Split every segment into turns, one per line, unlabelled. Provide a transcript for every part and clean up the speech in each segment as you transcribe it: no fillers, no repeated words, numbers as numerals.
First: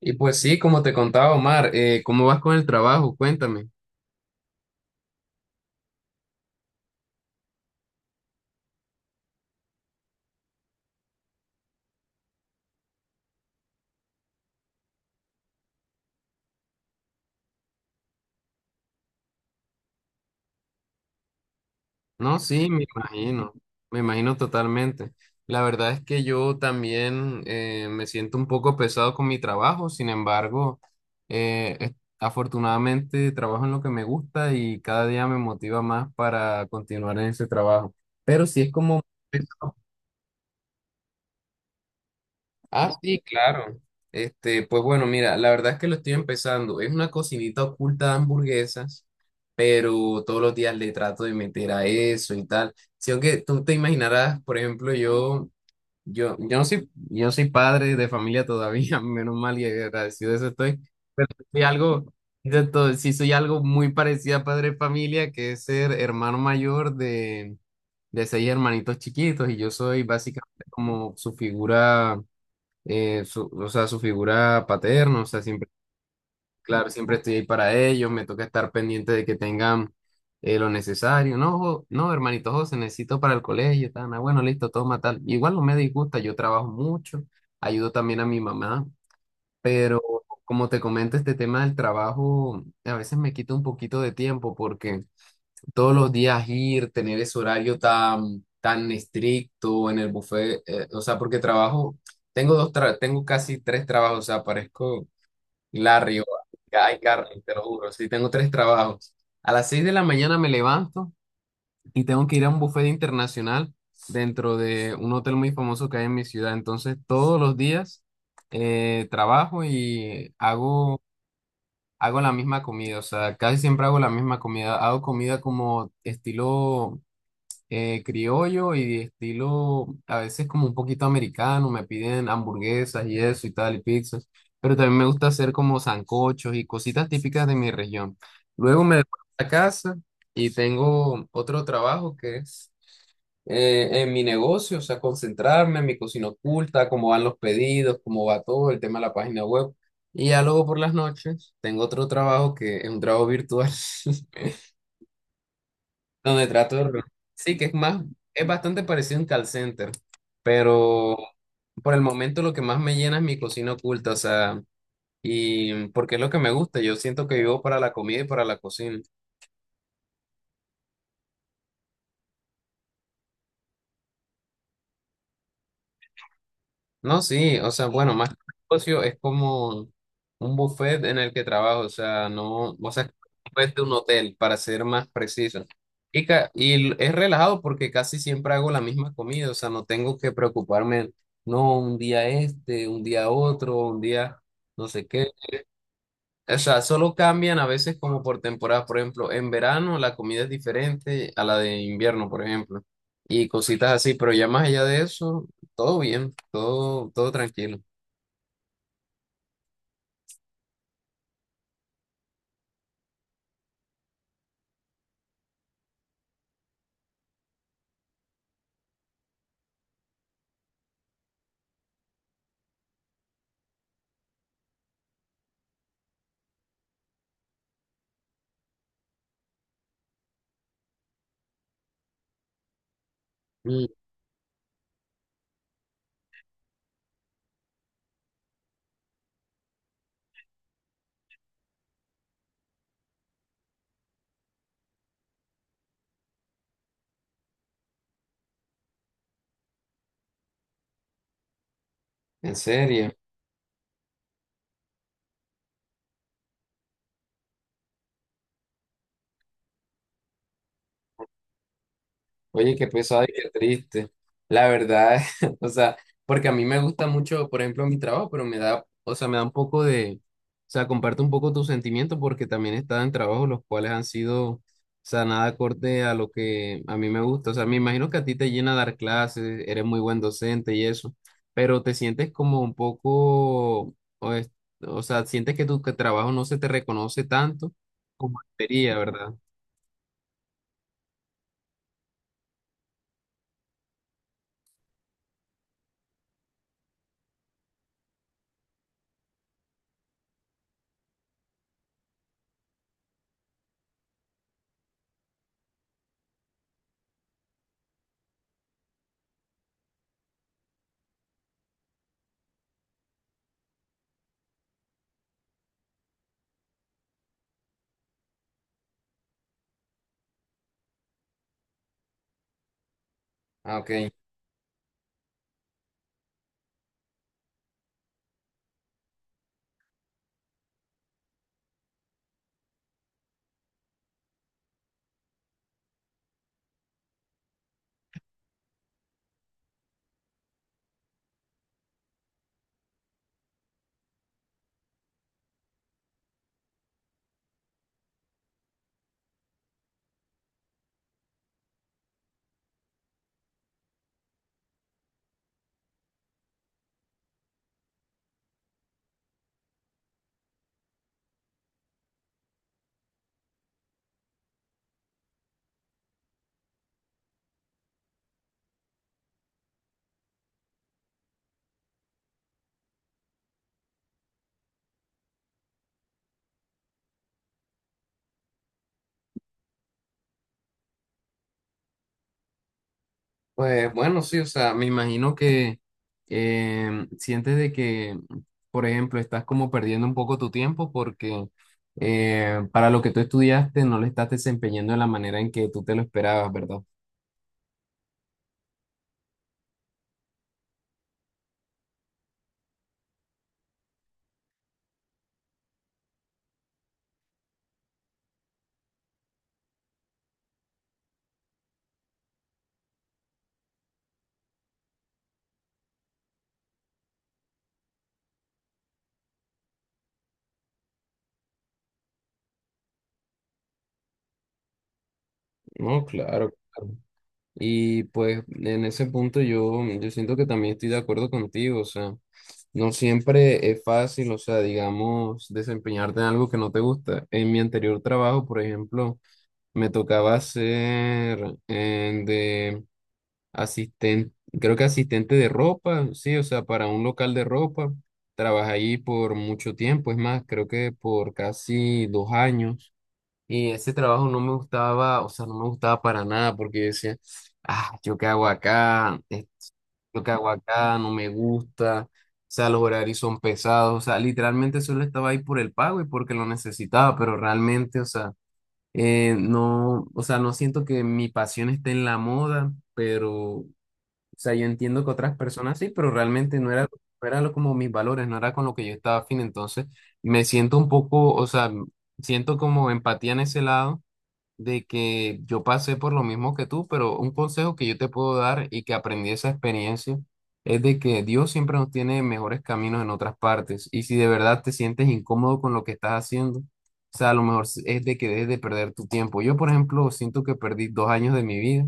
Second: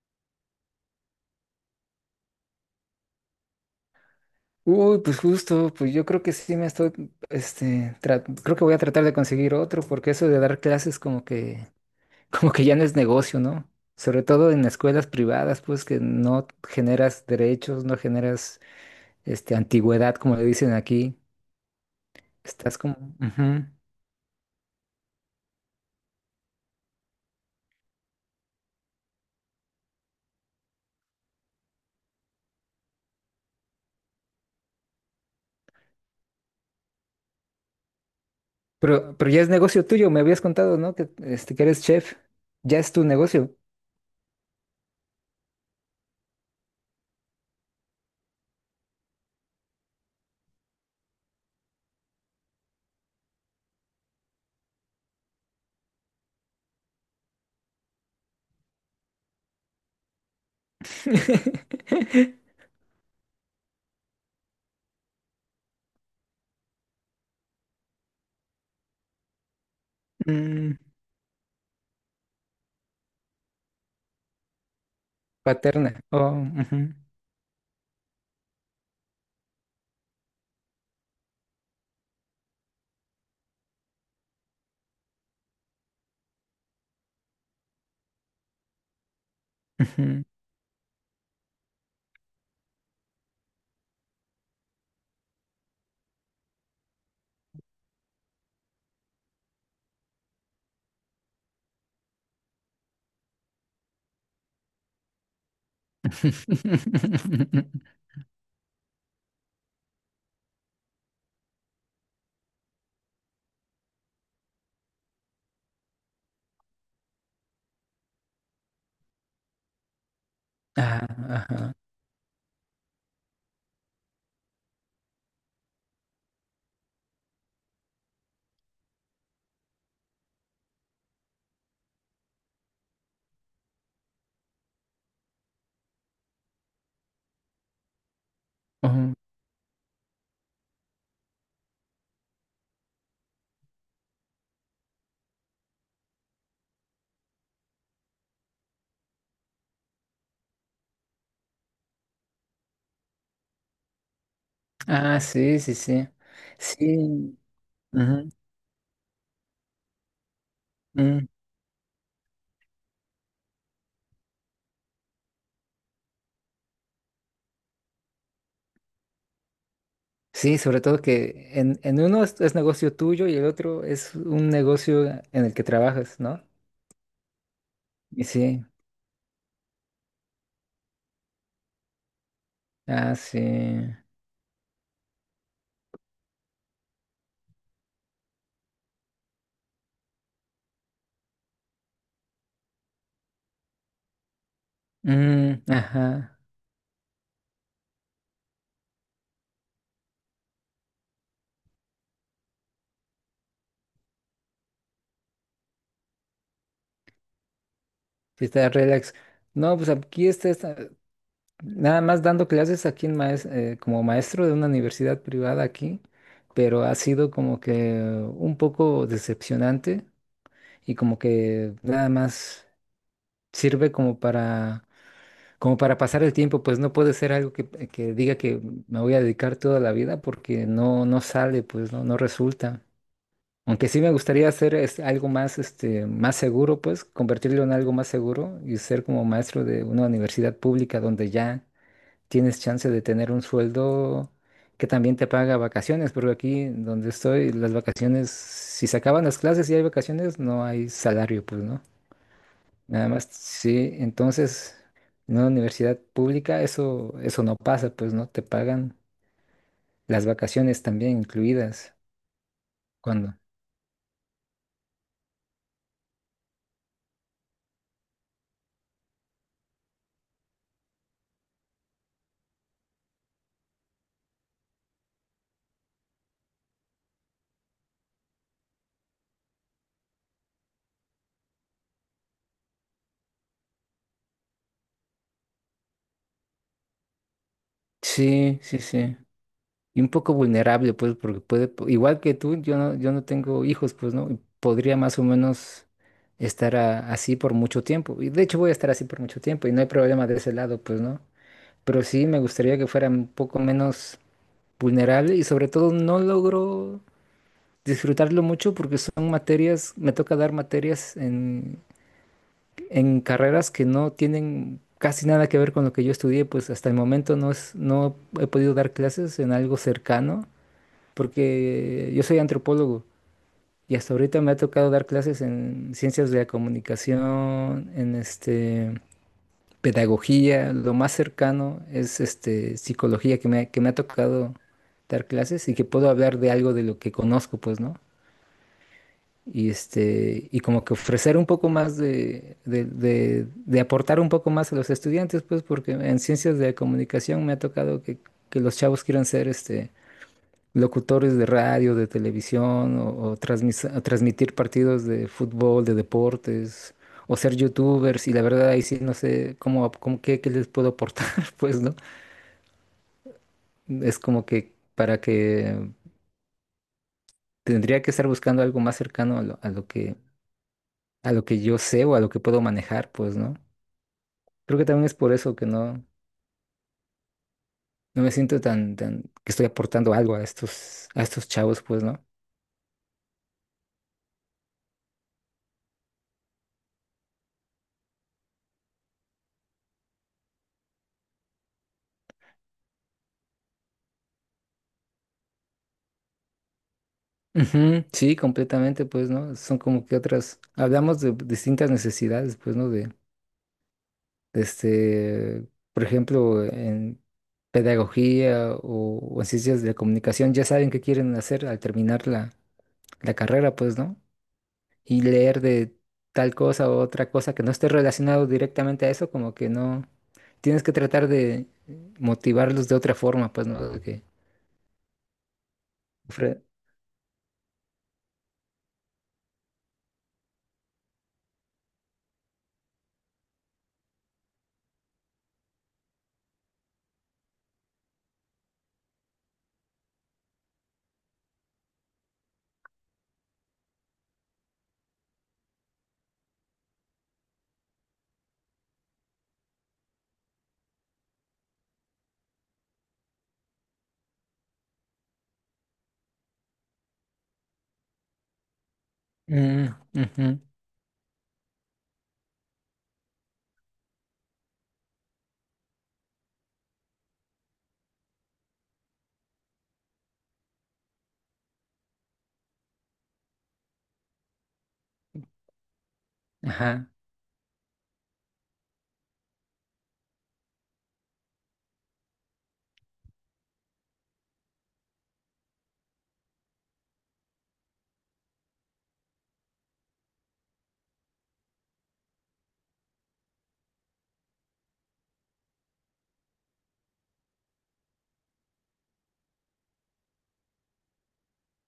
Y pues sí, como te contaba Omar, ¿cómo vas con el trabajo? Cuéntame.
Uy, pues justo, pues yo creo que sí me estoy, tra- creo que voy a tratar de conseguir otro, porque eso de dar clases como que, como que ya no es negocio, ¿no? Sobre todo en escuelas privadas, pues que no generas derechos, no generas, antigüedad, como le dicen aquí.
No, sí,
Estás como, ujú.
me imagino totalmente. La verdad es que yo también me siento un poco pesado con mi trabajo. Sin embargo, eh, es- afortunadamente trabajo en lo que me gusta y cada día me motiva más para continuar en ese trabajo. Pero sí es como...
Pero ya es negocio tuyo, me habías contado, ¿no? Que, este, que eres chef, ya
Ah,
es tu
sí,
negocio.
claro. Este, pues bueno, mira, la verdad es que lo estoy empezando. Es una cocinita oculta de hamburguesas, pero todos los días le trato de meter a eso y tal. Si aunque tú te imaginarás, por ejemplo, yo no soy, yo no soy padre de familia todavía, menos mal y agradecido de eso estoy, pero soy algo, sí soy algo muy parecido a padre de familia, que es ser hermano mayor de 6 hermanitos chiquitos, y yo soy básicamente
Mm,
como su figura o sea, su figura paterna, o sea, siempre,
paterna. Oh,
claro, siempre estoy ahí para ellos. Me toca estar pendiente de que tengan lo necesario. No, no, hermanito José, necesito para el colegio, tal, ah, bueno, listo, toma tal. Igual no me disgusta, yo trabajo mucho, ayudo también a mi mamá,
ujú,
pero
ujú.
como te comento, este tema del trabajo a veces me quita un poquito de tiempo porque todos los días ir, tener ese horario tan, tan estricto en el buffet, o sea, porque trabajo, tengo casi 3 trabajos, o sea, parezco Larry o Guy Carly, te lo juro, sí, tengo 3 trabajos. A las 6 de la mañana me levanto y tengo que ir a un buffet internacional dentro de un hotel muy famoso que hay en mi ciudad, entonces todos los días trabajo y hago...
Ah, ajá.
Hago la misma comida, o sea, casi siempre hago la misma comida. Hago comida como estilo criollo y estilo a veces como un poquito americano, me piden hamburguesas y eso y tal y pizzas, pero también me gusta hacer como sancochos y cositas típicas de mi región. Luego me devuelvo
Ujú.
a la casa y tengo otro trabajo que es en mi negocio, o sea, concentrarme en mi cocina oculta, cómo van los pedidos, cómo va todo el tema de la página web. Y ya luego por las noches tengo otro trabajo que es un trabajo virtual.
Ah, sí, sí, sí.
Donde trato de... re-
Sí.
Sí, que es más,
Ujú,
es bastante parecido a un call center, pero
mm.
por el momento lo que más me llena es mi cocina oculta, o sea, y porque es lo que me gusta, yo siento que vivo para la comida y para la cocina.
Sí, sobre todo que en uno es negocio tuyo y el otro es un negocio en el que trabajas, ¿no?
No, sí, o sea, bueno,
Y
más que un
sí.
negocio es como un buffet en el que trabajo, o sea, no, o sea, es
Ah, sí.
un buffet de un hotel, para ser más preciso. Es relajado porque casi siempre hago la misma comida, o sea, no tengo que preocuparme, no, un día este, un día otro, un día no sé qué.
Mm, ajá.
O sea, solo cambian a veces como por temporada, por ejemplo, en verano la comida es diferente a la de invierno, por ejemplo, y cositas así, pero ya más allá de eso, todo bien, todo, todo tranquilo.
Sí, está relax. No, pues aquí está, está- nada más dando clases aquí en maes- como maestro de una universidad privada aquí, pero ha sido como que un poco decepcionante y como que nada más sirve como para, como para pasar el tiempo, pues no puede ser algo que diga que me voy a dedicar toda la vida porque no, no sale, pues no, no resulta.
Mm.
Aunque sí me gustaría hacer es, algo más, este, más seguro, pues convertirlo en algo más seguro y ser como maestro de una universidad pública donde ya tienes chance de tener un sueldo que también te paga vacaciones, porque aquí donde estoy, las vacaciones, si se acaban las clases y hay vacaciones, no hay salario, pues, ¿no?
En
Nada
serio.
más, sí, entonces en una universidad pública eso, eso no pasa, pues no te pagan las vacaciones también incluidas.
Oye, qué pesado y
Cuando.
qué triste. La verdad, o sea, porque a mí me gusta mucho, por ejemplo, mi trabajo, pero me da, o sea, me da un poco de, o sea, comparte un poco tus sentimientos porque también he estado en trabajos los cuales han sido, o sea, nada acorde a lo que a mí me gusta. O sea, me imagino que a ti te llena dar clases, eres muy buen docente y eso, pero te sientes como un poco, o sea, sientes que tu que trabajo no se te reconoce tanto como
Sí, sí,
debería,
sí.
¿verdad?
Y un poco vulnerable, pues, porque puede, po- igual que tú, yo no tengo hijos, pues, ¿no? Y podría más o menos estar a- así por mucho tiempo. Y de hecho voy a estar así por mucho tiempo y no hay problema de ese lado, pues, ¿no? Pero sí me gustaría que fuera un poco menos vulnerable y sobre todo no logro disfrutarlo mucho porque son materias, me toca dar materias en carreras que no tienen casi nada que ver con lo que yo estudié, pues hasta el momento no es, no he podido dar clases en algo cercano, porque yo soy antropólogo
Ah,
y
ok.
hasta ahorita me ha tocado dar clases en ciencias de la comunicación, en este pedagogía, lo más cercano es este psicología que me ha tocado dar clases y que puedo hablar de algo de lo que conozco, pues, ¿no? Y este, y como que ofrecer un poco más de, de aportar un poco más a los estudiantes, pues, porque en ciencias de la comunicación me ha tocado que los chavos quieran ser este locutores de radio, de televisión, o transmis- o transmitir partidos de fútbol, de deportes, o ser youtubers, y la verdad ahí sí no sé cómo, cómo qué, qué les puedo aportar, pues, ¿no? Es como que para que tendría que estar buscando algo más cercano a lo que yo sé o a lo que puedo manejar, pues, ¿no? Creo que también es por eso que no, no me siento tan, tan, que estoy aportando algo a estos chavos, pues, ¿no?
Pues bueno, sí, o sea, me imagino que sientes de que, por ejemplo, estás como perdiendo un poco tu tiempo porque para lo que tú estudiaste no le estás desempeñando de la manera en que tú te lo esperabas, ¿verdad?
Ujú, sí, completamente, pues, ¿no? Son como que otras, hablamos de distintas necesidades, pues, ¿no? De este, por ejemplo, en pedagogía o en ciencias de la comunicación, ya saben qué quieren hacer al terminar la, la carrera, pues, ¿no? Y leer de tal cosa o otra cosa que no esté relacionado directamente a eso, como que no, tienes que tratar de motivarlos de otra forma, pues, ¿no? De que
No, claro.
ofre-
Claro. Y pues en ese punto yo, yo siento que también estoy de acuerdo contigo, o sea, no siempre es fácil, o sea, digamos, desempeñarte en algo que no te gusta. En mi anterior trabajo, por ejemplo, me tocaba ser de asistente, creo que asistente de ropa, sí, o sea, para un local de ropa. Trabajé ahí por mucho tiempo, es más, creo que por casi 2 años. Y ese trabajo no me gustaba, o sea, no me gustaba para nada porque yo decía, ah, yo qué hago acá, esto
Mm,
que hago
ujú,
acá no me gusta, o sea, los horarios son pesados, o sea, literalmente solo estaba ahí por el pago y porque lo necesitaba, pero realmente, o sea, no, o sea, no siento que mi pasión esté en la moda, pero, o sea, yo entiendo que otras personas sí, pero realmente no era,
ajá,
como mis valores, no era con lo que yo estaba afín, entonces me siento un poco, o sea, siento como empatía en ese lado de que yo pasé por lo mismo que tú, pero un consejo que yo te puedo dar y que aprendí de esa experiencia es de que Dios siempre nos tiene mejores caminos en otras partes. Y si de verdad te sientes incómodo con lo que estás haciendo, o sea, a lo mejor es de que dejes de perder tu tiempo. Yo, por ejemplo, siento que perdí 2 años de mi vida,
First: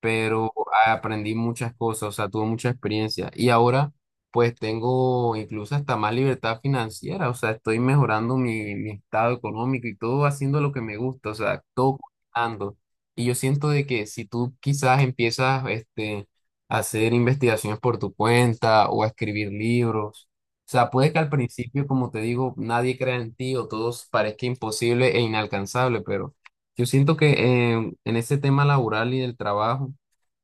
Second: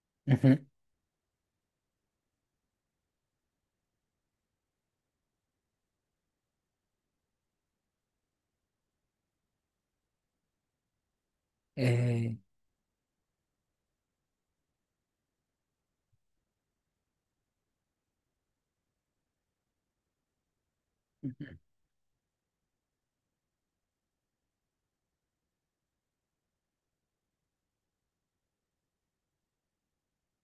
pero
ujú,
aprendí muchas cosas, o sea, tuve mucha experiencia y ahora pues tengo incluso hasta más libertad financiera, o sea, estoy mejorando mi, mi estado económico y todo haciendo lo que me gusta, o sea, todo
eh,
combinando. Y yo siento de que si tú quizás empiezas este, a hacer investigaciones por tu cuenta o a escribir libros, o sea, puede que al
ujú.
principio, como te digo, nadie crea en ti o todo parezca imposible e inalcanzable, pero... Yo siento que en ese tema laboral y del trabajo,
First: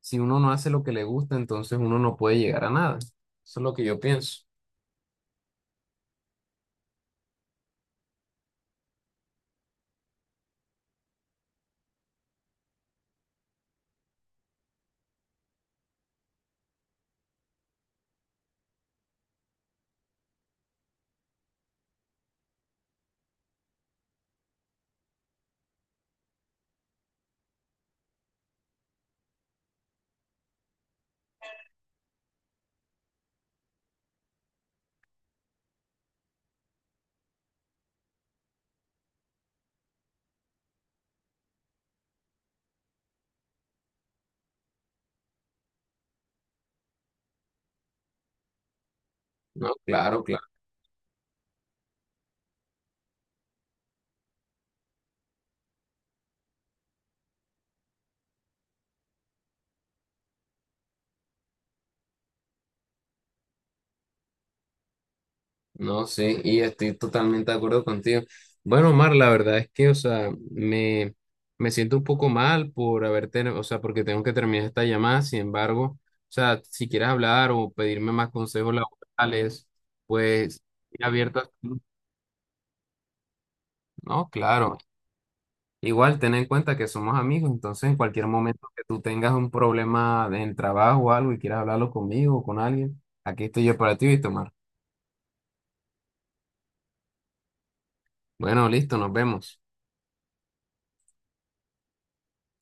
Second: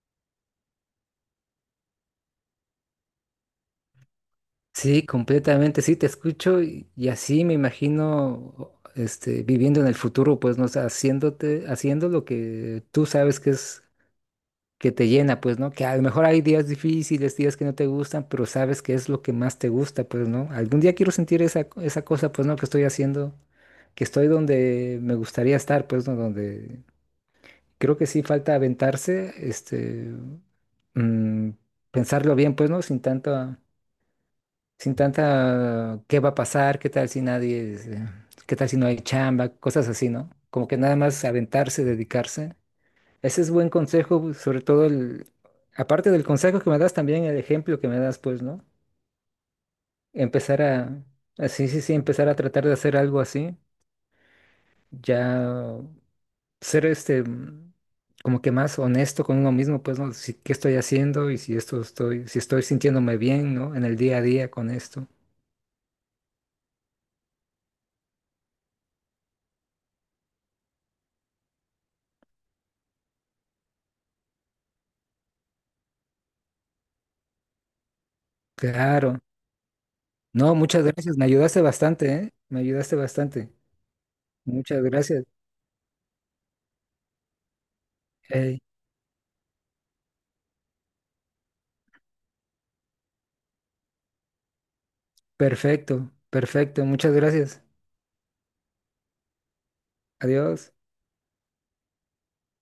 si uno no hace lo que le gusta, entonces uno no puede llegar a nada. Eso es lo que yo pienso.
Sí, completamente, sí, te escucho y así me imagino. Este, viviendo en el futuro, pues, no sé, haciéndote, haciendo lo que tú sabes que es que te llena, pues, ¿no? Que a lo mejor hay días difíciles, días que no te gustan, pero sabes que es lo que más te gusta, pues, ¿no? Algún día quiero sentir esa, esa cosa, pues, ¿no? Que estoy haciendo, que estoy donde me gustaría estar, pues, ¿no? Donde creo que sí falta aventarse, este, mm, pensarlo bien, pues, ¿no? Sin tanta, sin tanta, ¿qué va a pasar? ¿Qué tal si nadie, qué tal si no hay chamba? Cosas así, ¿no? Como que nada más aventarse, dedicarse ese es buen consejo, sobre todo el, aparte del consejo que me das, también el ejemplo que me das, pues, ¿no?
No, claro, claro.
Empezar a- sí, sí, sí, empezar a tratar de hacer algo así, ya ser este, mm, como que más honesto con uno mismo, pues, ¿no? Si, qué estoy haciendo y si esto estoy, si estoy sintiéndome bien, ¿no? En el día a día con esto.
No, sí, y estoy totalmente de acuerdo contigo. Bueno, Omar, la verdad es que, o sea, me siento un poco mal por haber tenido, o sea, porque tengo que terminar esta llamada. Sin embargo, o sea, si quieres hablar o pedirme más consejos
Claro.
laborales,
No,
pues
muchas
estoy
gracias, me
abierto a...
ayudaste bastante, ¿eh? Me ayudaste bastante.
No, claro.
Muchas gracias.
Igual, ten en cuenta que somos amigos, entonces en cualquier
Ey,
momento que tú tengas un problema en el trabajo o algo y quieras hablarlo conmigo o con alguien, aquí estoy yo para ti, Víctor Omar.
perfecto, perfecto, muchas gracias.
Bueno, listo, nos vemos.
Adiós.